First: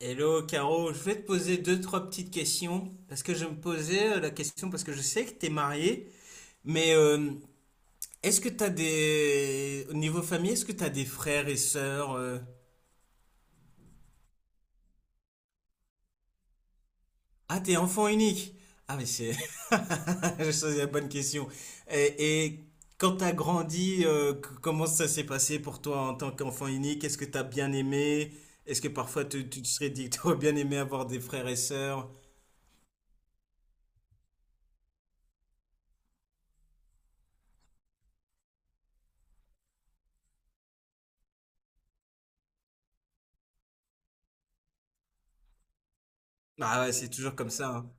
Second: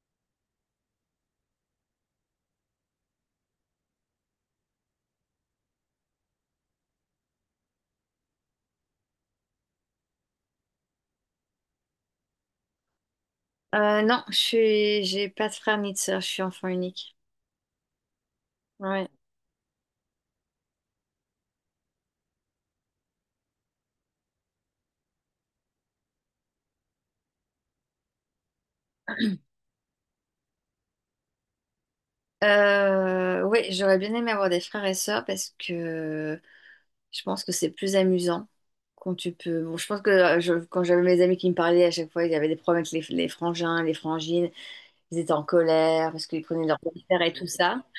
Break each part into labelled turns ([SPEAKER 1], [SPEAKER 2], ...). [SPEAKER 1] Hello Caro, je vais te poser deux, trois petites questions parce que je me posais la question parce que je sais que tu es mariée, mais est-ce que tu as des... Au niveau famille, est-ce que tu as des frères et sœurs?
[SPEAKER 2] Non, j'ai pas de frère ni de sœur, je suis enfant unique.
[SPEAKER 1] Ah, t'es enfant unique. Ah, mais
[SPEAKER 2] Ouais.
[SPEAKER 1] c'est. J'ai choisi la bonne question. Et quand tu as grandi, comment ça s'est passé pour toi en tant qu'enfant unique? Est-ce que tu as bien aimé? Est-ce que parfois tu te serais dit que tu aurais bien aimé avoir des frères et sœurs?
[SPEAKER 2] Ouais, j'aurais bien aimé avoir des frères et sœurs parce que je pense que c'est plus amusant quand tu peux. Bon, je pense que quand j'avais mes amis qui me parlaient à chaque fois, il y avait des problèmes avec les frangins, les frangines, ils étaient en colère parce qu'ils prenaient leur
[SPEAKER 1] Ah ouais, c'est
[SPEAKER 2] père et
[SPEAKER 1] toujours
[SPEAKER 2] tout
[SPEAKER 1] comme ça,
[SPEAKER 2] ça.
[SPEAKER 1] hein.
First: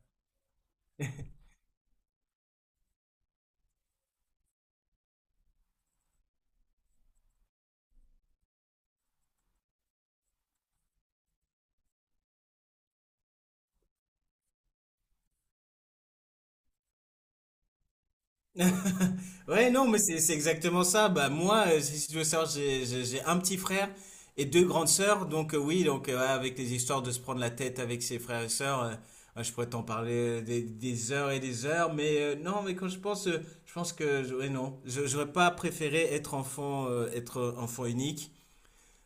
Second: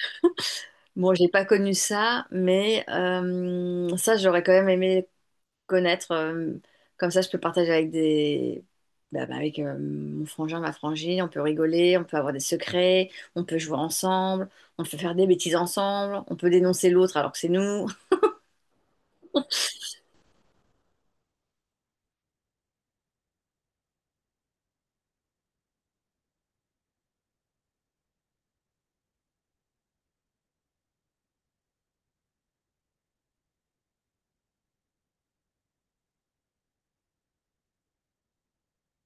[SPEAKER 2] Bon, j'ai pas connu ça, mais ça, j'aurais quand même aimé connaître. Comme ça, je peux partager avec des... bah, bah, avec mon frangin, ma frangine. On peut rigoler, on peut avoir des secrets, on peut jouer ensemble, on peut faire des bêtises ensemble, on peut dénoncer l'autre alors que c'est nous.
[SPEAKER 1] Ouais, non, mais c'est exactement ça. Bah, moi, si tu veux savoir, j'ai un petit frère et deux grandes sœurs. Donc, oui, donc, ouais, avec les histoires de se prendre la tête avec ses frères et sœurs, ouais, je pourrais t'en parler des heures et des heures. Mais non, mais quand je pense que, ouais, non, j'aurais pas préféré être enfant unique.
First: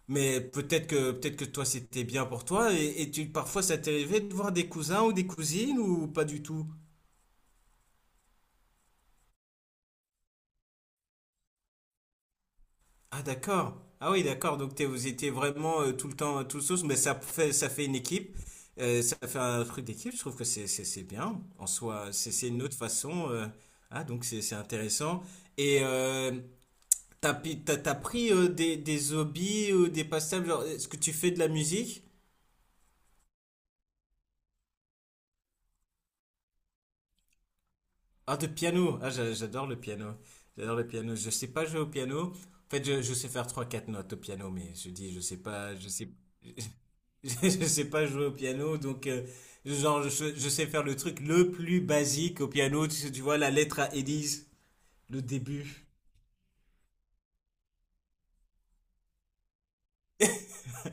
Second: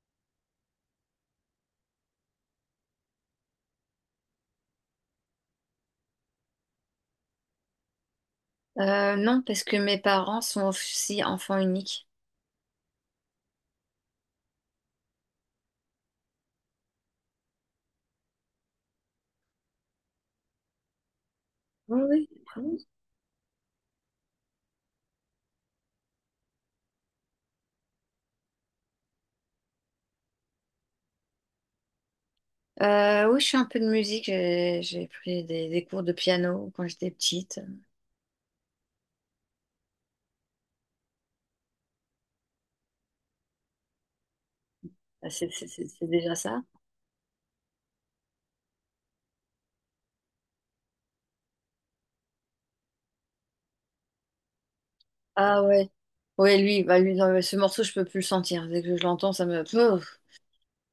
[SPEAKER 1] Mais peut-être que toi, c'était bien pour toi. Et parfois, ça t'est arrivé de voir des cousins ou des cousines ou pas du tout?
[SPEAKER 2] Non, parce que mes parents sont aussi enfants uniques.
[SPEAKER 1] Ah, d'accord. Ah oui, d'accord. Donc vous étiez vraiment tout le temps tout sauce, mais ça fait une équipe. Ça fait un truc d'équipe. Je trouve que c'est bien. En
[SPEAKER 2] Oui,
[SPEAKER 1] soi,
[SPEAKER 2] oui.
[SPEAKER 1] c'est une autre
[SPEAKER 2] Oui.
[SPEAKER 1] façon. Ah donc c'est intéressant. Et t'as pi- t'as t'as pris des hobbies ou des passe-temps. Genre, est-ce que tu fais de la musique?
[SPEAKER 2] Oui, je fais un peu de musique. J'ai pris des cours de piano quand j'étais petite.
[SPEAKER 1] Ah, de piano. Ah, j'adore le piano. J'adore le piano. Je sais pas jouer au piano. En fait, je sais faire trois, quatre notes au piano, mais je dis, je
[SPEAKER 2] Ah,
[SPEAKER 1] sais
[SPEAKER 2] c'est
[SPEAKER 1] pas, je
[SPEAKER 2] c'est
[SPEAKER 1] sais,
[SPEAKER 2] déjà ça.
[SPEAKER 1] je sais pas jouer au piano. Donc, genre, je sais faire le truc le plus basique au piano. Tu vois, la lettre à Élise, le
[SPEAKER 2] Ah
[SPEAKER 1] début.
[SPEAKER 2] ouais. Ouais, lui, bah lui, non, mais ce morceau, je peux plus le sentir. Dès que je l'entends, ça me... Pouf,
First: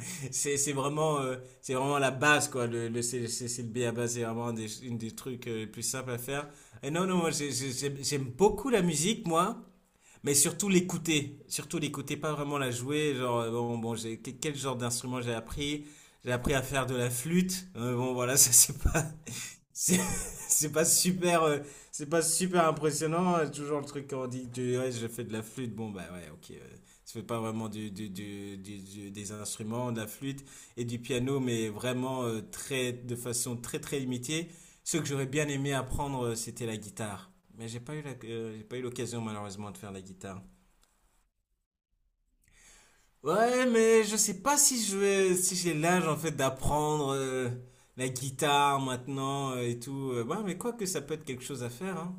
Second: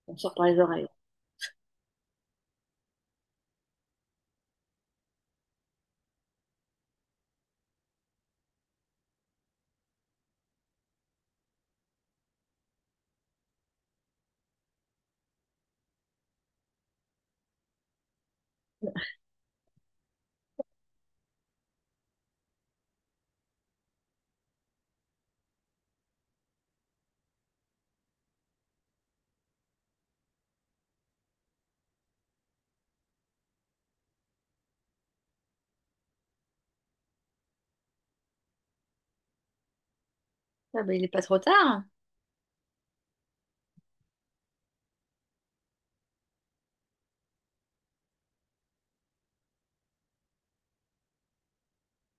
[SPEAKER 2] on sort par
[SPEAKER 1] C'est,
[SPEAKER 2] les
[SPEAKER 1] c'est
[SPEAKER 2] oreilles.
[SPEAKER 1] vraiment, euh, c'est vraiment la base, quoi. Le B à base, c'est vraiment un des, une des trucs les plus simples à faire. Et non, non, moi, j'aime beaucoup la musique, moi. Mais surtout l'écouter, pas vraiment la jouer. Genre, bon, bon, quel genre d'instrument j'ai appris? J'ai appris à faire de la flûte. Bon, voilà, ça c'est pas, c'est, c'est pas super, euh, c'est pas super impressionnant. Toujours le truc quand on dit, que, ouais, je fais de la flûte. Bon, bah ouais, ok. tu fais pas vraiment des instruments, de la flûte et du piano, mais vraiment très, de façon très très limitée. Ce que j'aurais bien aimé apprendre, c'était la guitare. Mais j'ai pas eu l'occasion malheureusement de faire la guitare.
[SPEAKER 2] Ah ben, il n'est pas trop tard.
[SPEAKER 1] Ouais, mais je sais pas si si j'ai l'âge en fait d'apprendre la guitare maintenant et tout. Ouais, mais quoi que ça peut être quelque chose à faire, hein.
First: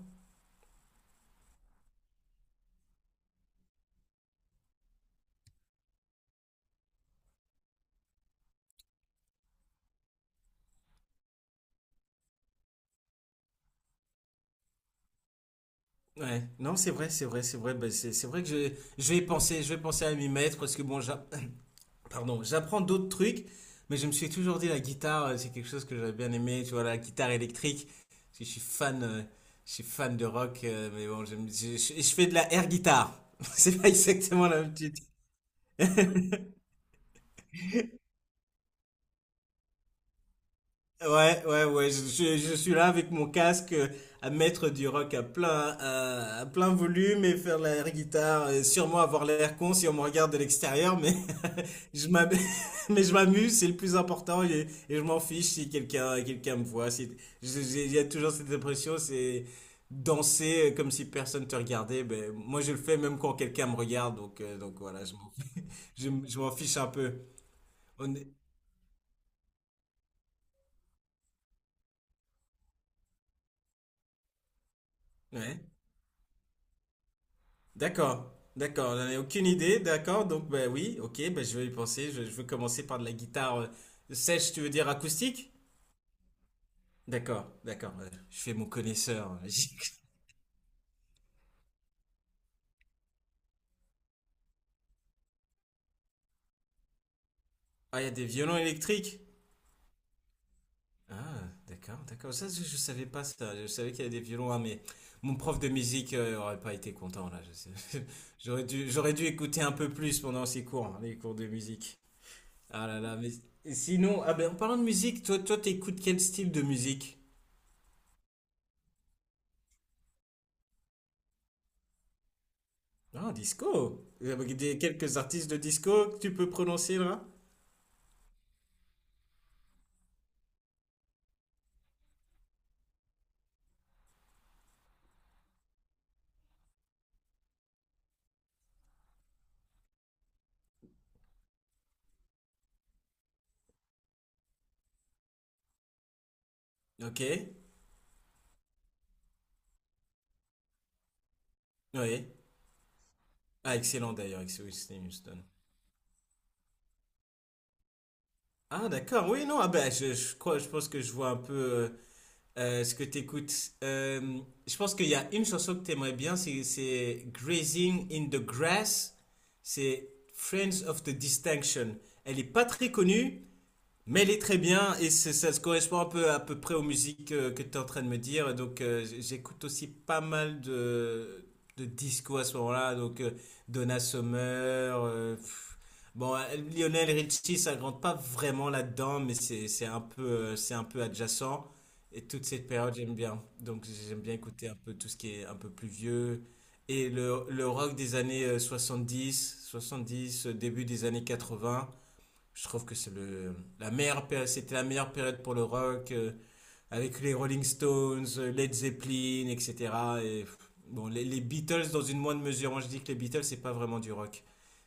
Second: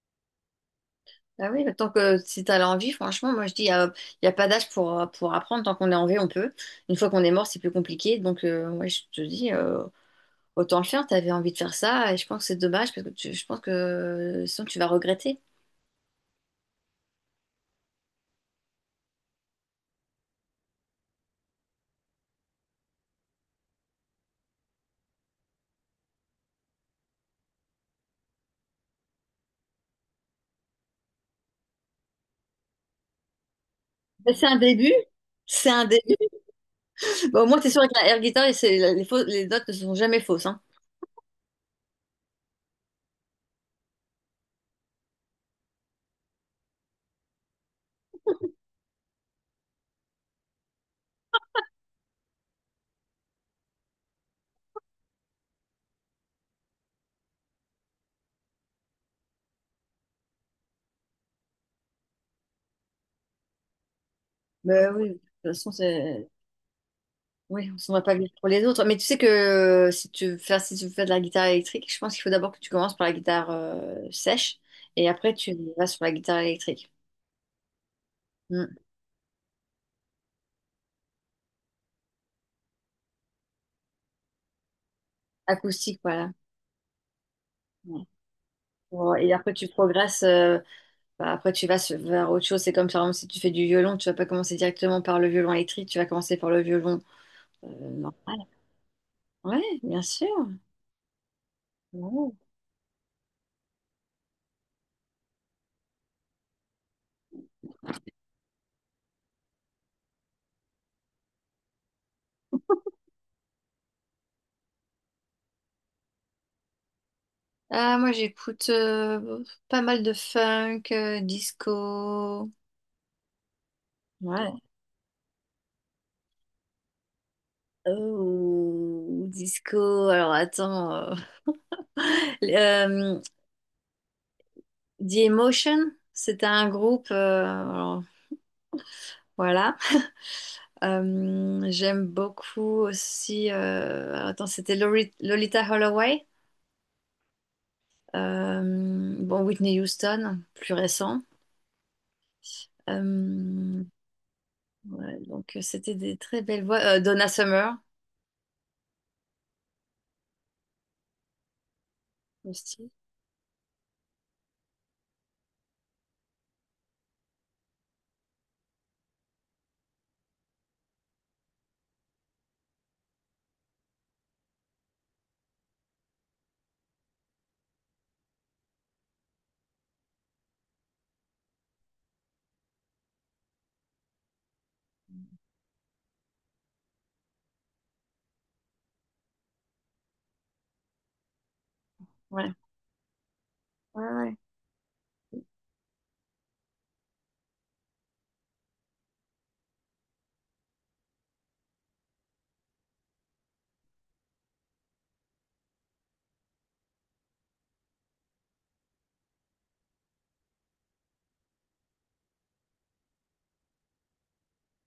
[SPEAKER 2] Ah oui, bah, tant que si t'as l'envie, franchement, moi je dis, il n'y a, y a pas d'âge pour apprendre. Tant qu'on est en vie, on peut. Une fois qu'on est mort, c'est plus compliqué. Donc, ouais, je te dis, autant le faire. T'avais envie de faire ça. Et je pense que c'est dommage parce que je pense que sinon tu vas regretter.
[SPEAKER 1] Ouais, non, c'est vrai, c'est vrai, c'est vrai. Bah, c'est vrai que je vais y penser, je vais penser à m'y mettre parce que bon, pardon, j'apprends d'autres trucs, mais je me suis toujours dit la guitare, c'est quelque chose que j'aurais bien aimé. Tu vois, la guitare électrique, parce que je suis fan de rock, mais bon, je fais de la air guitare. C'est pas
[SPEAKER 2] Ben, c'est
[SPEAKER 1] exactement
[SPEAKER 2] un
[SPEAKER 1] la même chose.
[SPEAKER 2] début. C'est un début. Bon, au moins, t'es sûr avec la air guitar, et les, les notes ne sont jamais fausses. Hein.
[SPEAKER 1] Ouais, ouais, ouais, je suis là avec mon casque à mettre du rock à plein, à plein volume et faire l'air guitare, et sûrement avoir l'air con si on me regarde de l'extérieur, mais je m'am- mais je m'amuse, c'est le plus important et je m'en fiche si quelqu'un me voit. Si, il y a toujours cette impression, c'est danser comme si personne te regardait. Ben, moi, je le fais même quand quelqu'un me regarde, donc
[SPEAKER 2] Ben
[SPEAKER 1] voilà,
[SPEAKER 2] oui, de
[SPEAKER 1] je m'en
[SPEAKER 2] toute façon, c'est.
[SPEAKER 1] je m'en fiche un peu.
[SPEAKER 2] Oui, on s'en va
[SPEAKER 1] On
[SPEAKER 2] pas
[SPEAKER 1] est-
[SPEAKER 2] vite pour les autres. Mais tu sais que si tu veux faire, si tu veux faire de la guitare électrique, je pense qu'il faut d'abord que tu commences par la guitare sèche et après tu
[SPEAKER 1] Ouais.
[SPEAKER 2] vas sur la guitare électrique.
[SPEAKER 1] D'accord,
[SPEAKER 2] Hmm.
[SPEAKER 1] d'accord, j'en ai aucune idée, d'accord, donc ben oui, ok, ben je vais y penser, je veux commencer par de la guitare sèche, tu veux dire acoustique?
[SPEAKER 2] Acoustique, voilà.
[SPEAKER 1] D'accord, d'accord,
[SPEAKER 2] Ouais.
[SPEAKER 1] je fais mon
[SPEAKER 2] Bon, et
[SPEAKER 1] connaisseur.
[SPEAKER 2] après tu progresses, bah, après vers autre chose. C'est comme par exemple si tu fais du violon, tu vas pas commencer directement par le violon électrique, tu vas commencer par le violon
[SPEAKER 1] Ah, il y a des
[SPEAKER 2] normal.
[SPEAKER 1] violons électriques?
[SPEAKER 2] Ouais, bien sûr.
[SPEAKER 1] Ah, d'accord,
[SPEAKER 2] Ouais.
[SPEAKER 1] d'accord, ça je savais pas ça, je savais qu'il y avait des violons, hein, mais mon prof de musique aurait pas été content là, je sais. J'aurais dû écouter un peu plus pendant ces cours, hein, les cours de musique. Ah là là, mais sinon, ah ben en parlant de musique, toi t'écoutes quel style de musique?
[SPEAKER 2] Ah, moi j'écoute pas mal de funk, disco.
[SPEAKER 1] Ah, disco. Vous avez
[SPEAKER 2] Ouais.
[SPEAKER 1] quelques artistes de disco que tu peux prononcer là?
[SPEAKER 2] Oh, disco. Alors attends. Euh, The Emotion, c'était un groupe. Alors, voilà. J'aime beaucoup aussi. Alors, attends, c'était Lolita Holloway.
[SPEAKER 1] Ok.
[SPEAKER 2] Euh, bon, Whitney Houston, plus récent.
[SPEAKER 1] Oui. Ah,
[SPEAKER 2] Euh,
[SPEAKER 1] excellent d'ailleurs, avec Whitney
[SPEAKER 2] ouais,
[SPEAKER 1] Houston.
[SPEAKER 2] donc c'était des très belles voix. Donna Summer
[SPEAKER 1] Ah, d'accord. Oui, non. Ah, ben, je crois, je pense que je vois un peu
[SPEAKER 2] aussi.
[SPEAKER 1] ce que tu écoutes. Je pense qu'il y a une chanson que tu aimerais bien, c'est Grazing in the Grass. C'est Friends of the Distinction. Elle est pas très connue, mais elle est très bien et ça se correspond un peu à peu près aux musiques que tu es en train de me dire. Donc j'écoute aussi pas mal de disco à ce moment-là. Donc Donna Summer. Pff. Bon, Lionel Richie, ça rentre pas vraiment là-dedans, mais c'est un peu adjacent. Et toute
[SPEAKER 2] Ouais.
[SPEAKER 1] cette période, j'aime bien. Donc
[SPEAKER 2] Ouais,
[SPEAKER 1] j'aime bien
[SPEAKER 2] ouais.
[SPEAKER 1] écouter un peu tout ce qui est un peu plus vieux. Et le rock des années 70, 70, début des années 80, je trouve que c'est le la meilleure période, c'était la meilleure période pour le rock avec les Rolling Stones, Led Zeppelin, etc. Et pff, bon, les Beatles dans une moindre mesure. Moi, je dis que les Beatles c'est pas vraiment du rock,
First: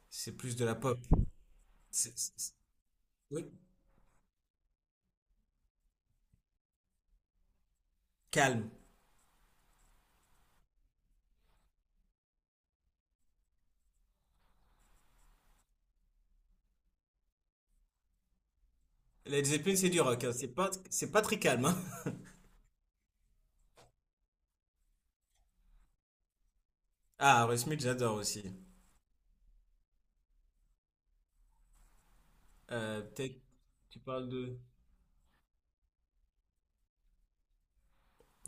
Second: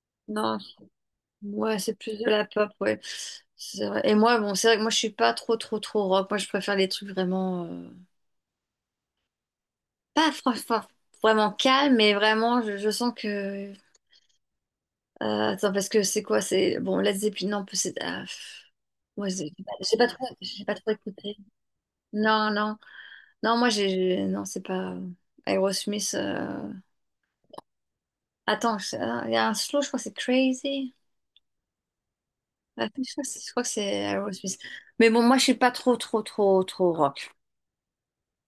[SPEAKER 1] c'est plus
[SPEAKER 2] Non,
[SPEAKER 1] de la pop.
[SPEAKER 2] ouais, c'est
[SPEAKER 1] C'est-
[SPEAKER 2] plus de
[SPEAKER 1] c'est-
[SPEAKER 2] la
[SPEAKER 1] c'est-
[SPEAKER 2] pop, ouais.
[SPEAKER 1] oui,
[SPEAKER 2] C'est vrai. Et moi, bon, c'est vrai que moi, je suis pas trop, trop, trop rock. Moi, je préfère les trucs vraiment...
[SPEAKER 1] calme.
[SPEAKER 2] pas franchement vraiment calme, mais vraiment, je sens que... Attends, parce que c'est quoi? C'est... Bon, Led Zeppelin, non, c'est... ah, pff. Ouais,
[SPEAKER 1] Led Zeppelin c'est du rock, hein. C'est
[SPEAKER 2] j'ai
[SPEAKER 1] pas
[SPEAKER 2] pas trop
[SPEAKER 1] c'est pas
[SPEAKER 2] écouté.
[SPEAKER 1] très calme. Hein.
[SPEAKER 2] Non, non. Non, moi, non, c'est pas... Aerosmith...
[SPEAKER 1] Ah, Aerosmith j'adore aussi.
[SPEAKER 2] Attends, ah, il y a un slow, je crois que c'est Crazy. Ah,
[SPEAKER 1] Euh, peut-être
[SPEAKER 2] Je crois que c'est
[SPEAKER 1] tu parles
[SPEAKER 2] Aerosmith.
[SPEAKER 1] de.
[SPEAKER 2] Mais bon, moi, je suis pas trop, trop, trop, trop rock.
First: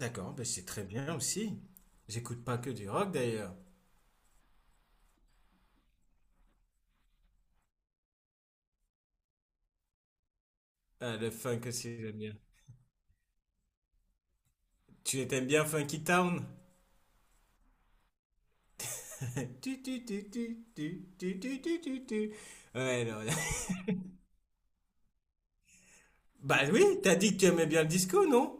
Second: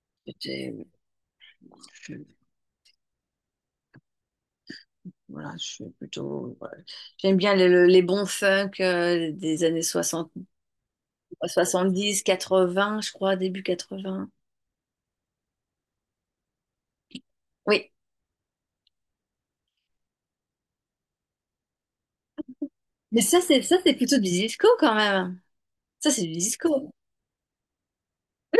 [SPEAKER 1] D'accord, ben c'est très bien aussi.
[SPEAKER 2] Je,
[SPEAKER 1] J'écoute pas que du rock d'ailleurs.
[SPEAKER 2] voilà, je suis plutôt. Voilà. J'aime bien les bons funk des années 60
[SPEAKER 1] Ah, le funk aussi j'aime
[SPEAKER 2] 70
[SPEAKER 1] bien.
[SPEAKER 2] 80 je crois, début 80.
[SPEAKER 1] Tu t'aimes bien Funky Town?
[SPEAKER 2] Oui.
[SPEAKER 1] Tu, tu, tu, tu, tu, tu, tu, tu, tu, tu. Ouais, non,
[SPEAKER 2] Mais
[SPEAKER 1] là.
[SPEAKER 2] ça, c'est plutôt du disco quand même. Ça, c'est du
[SPEAKER 1] Bah oui,
[SPEAKER 2] disco.
[SPEAKER 1] t'as dit que tu aimais bien le disco, non?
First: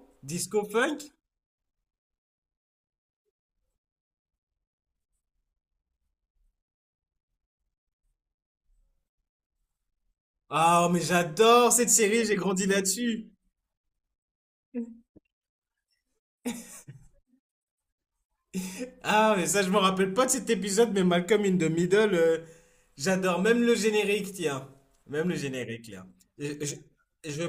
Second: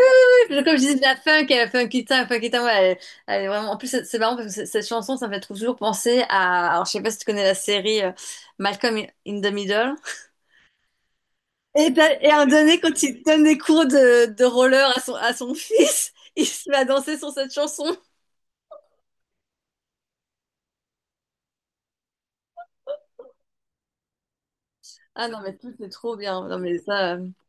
[SPEAKER 2] Oui,
[SPEAKER 1] Disco
[SPEAKER 2] comme je disais,
[SPEAKER 1] funk?
[SPEAKER 2] de la funk, funky town, ouais, elle, elle est vraiment. En plus, c'est marrant parce que cette chanson, ça me fait toujours penser à. Alors, je sais pas si tu connais la série Malcolm in the Middle.
[SPEAKER 1] Ah, mais j'adore
[SPEAKER 2] Et,
[SPEAKER 1] cette
[SPEAKER 2] ben,
[SPEAKER 1] série,
[SPEAKER 2] et
[SPEAKER 1] j'ai
[SPEAKER 2] à un
[SPEAKER 1] grandi
[SPEAKER 2] donné, quand il
[SPEAKER 1] là-dessus.
[SPEAKER 2] donne des cours de roller à à son fils, il se met à danser sur cette chanson.
[SPEAKER 1] Ah, mais ça, je me rappelle pas de cet épisode, mais Malcolm in the Middle, j'adore. Même le générique, tiens.
[SPEAKER 2] Ah
[SPEAKER 1] Même le
[SPEAKER 2] non, mais tout c'est
[SPEAKER 1] générique, là.
[SPEAKER 2] trop bien.
[SPEAKER 1] Je,
[SPEAKER 2] Non,
[SPEAKER 1] je,
[SPEAKER 2] mais ça.
[SPEAKER 1] je,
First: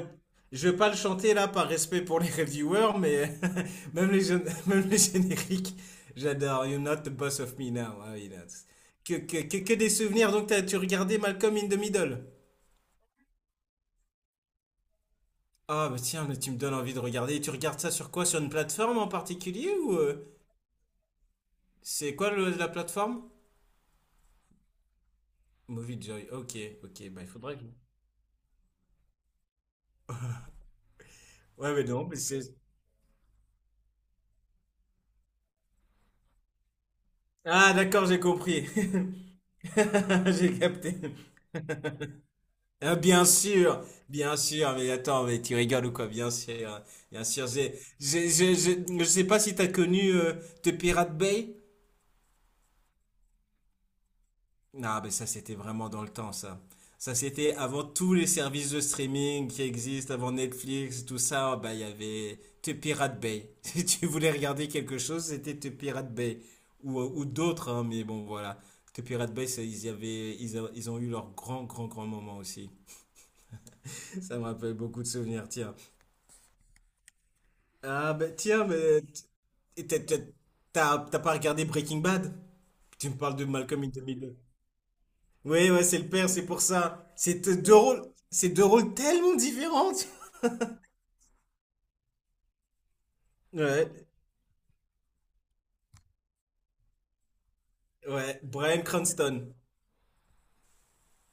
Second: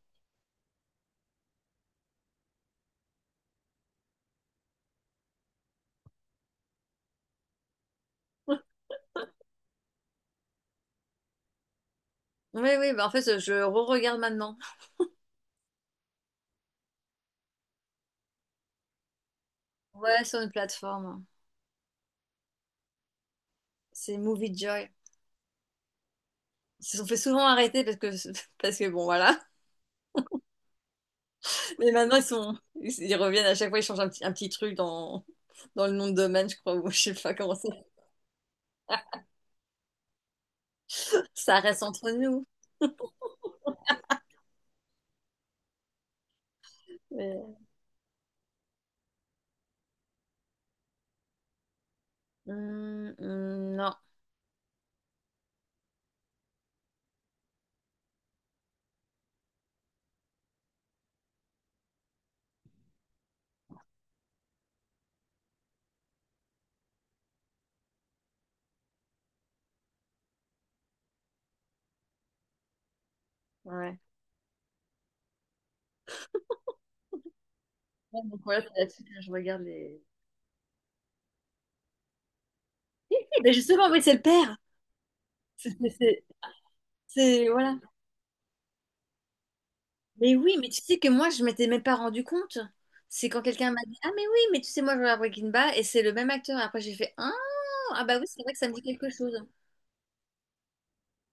[SPEAKER 1] je vais pas le chanter, là, par respect pour les reviewers, mais même les génériques, j'adore. You're not the boss of me now. Ah oui, là. Que des souvenirs. Donc, tu regardais Malcolm in the Middle?
[SPEAKER 2] Oui, oui, bah en fait, je re-regarde maintenant.
[SPEAKER 1] Ah, bah tiens, mais tu me donnes envie de regarder. Et tu regardes ça sur quoi? Sur une plateforme en particulier ou...
[SPEAKER 2] Ouais,
[SPEAKER 1] euh,
[SPEAKER 2] sur une plateforme.
[SPEAKER 1] c'est quoi la plateforme?
[SPEAKER 2] C'est Movie Joy.
[SPEAKER 1] Movie Joy. Ok,
[SPEAKER 2] Ils se sont
[SPEAKER 1] ok.
[SPEAKER 2] fait
[SPEAKER 1] Bah, il
[SPEAKER 2] souvent
[SPEAKER 1] faudrait que
[SPEAKER 2] arrêter parce que, parce que bon, voilà.
[SPEAKER 1] Ouais, mais
[SPEAKER 2] Mais
[SPEAKER 1] non,
[SPEAKER 2] maintenant,
[SPEAKER 1] mais
[SPEAKER 2] ils
[SPEAKER 1] c'est.
[SPEAKER 2] sont... ils reviennent à chaque fois, ils changent un petit truc dans... dans le nom de domaine, je crois, ou je sais pas comment ça.
[SPEAKER 1] Ah, d'accord, j'ai compris. J'ai capté.
[SPEAKER 2] Ça reste entre nous.
[SPEAKER 1] Ah, bien sûr, mais attends, mais tu rigoles ou quoi? Bien sûr, bien sûr.
[SPEAKER 2] Mais...
[SPEAKER 1] Je sais pas si t'as connu The Pirate Bay.
[SPEAKER 2] Non,
[SPEAKER 1] Ah, ben ça, c'était vraiment dans le temps, ça. Ça, c'était avant tous les services de streaming qui existent, avant Netflix, tout ça. Bah, il y avait The Pirate Bay. Si tu voulais regarder quelque chose, c'était The Pirate Bay. Ou d'autres, hein, mais bon, voilà. The Pirate Bay, ça, ils y avaient, ils, a- ils ont eu leur grand, grand, grand moment aussi.
[SPEAKER 2] ouais.
[SPEAKER 1] Ça me rappelle beaucoup de souvenirs, tiens. Ah,
[SPEAKER 2] Ouais,
[SPEAKER 1] ben,
[SPEAKER 2] donc voilà,
[SPEAKER 1] tiens,
[SPEAKER 2] c'est
[SPEAKER 1] mais.
[SPEAKER 2] là-dessus que je regarde
[SPEAKER 1] t- t'as
[SPEAKER 2] les.
[SPEAKER 1] t'as- t'as pas regardé Breaking Bad? Tu me parles
[SPEAKER 2] Eh
[SPEAKER 1] de
[SPEAKER 2] ben
[SPEAKER 1] Malcolm
[SPEAKER 2] justement,
[SPEAKER 1] in the
[SPEAKER 2] oui, c'est le
[SPEAKER 1] Middle.
[SPEAKER 2] père. C'est,
[SPEAKER 1] Oui, ouais,
[SPEAKER 2] c'est,
[SPEAKER 1] c'est le
[SPEAKER 2] c'est-
[SPEAKER 1] père, c'est pour ça. C'est
[SPEAKER 2] c'est- voilà.
[SPEAKER 1] deux rôles tellement différents. tu
[SPEAKER 2] Mais oui, mais tu sais que moi, je m'étais même pas rendu compte. C'est quand
[SPEAKER 1] vois.
[SPEAKER 2] quelqu'un m'a
[SPEAKER 1] Ouais,
[SPEAKER 2] dit, ah, mais oui, mais tu sais, moi, je regarde Breaking Bad et c'est le même acteur. Après, j'ai fait, ah, ah bah oui,
[SPEAKER 1] ouais,
[SPEAKER 2] c'est vrai que ça me dit
[SPEAKER 1] Bryan
[SPEAKER 2] quelque chose.
[SPEAKER 1] Cranston.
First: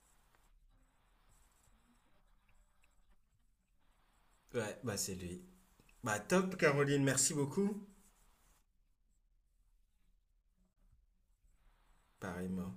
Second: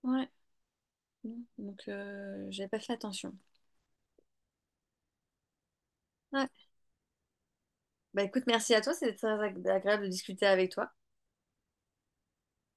[SPEAKER 2] Ouais. Donc, j'avais pas fait attention.
[SPEAKER 1] Ouais, bah c'est lui. Bah
[SPEAKER 2] Ouais.
[SPEAKER 1] top, Caroline, merci beaucoup.
[SPEAKER 2] Bah écoute, merci à toi, c'était très agréable de discuter avec toi.
[SPEAKER 1] Pareillement.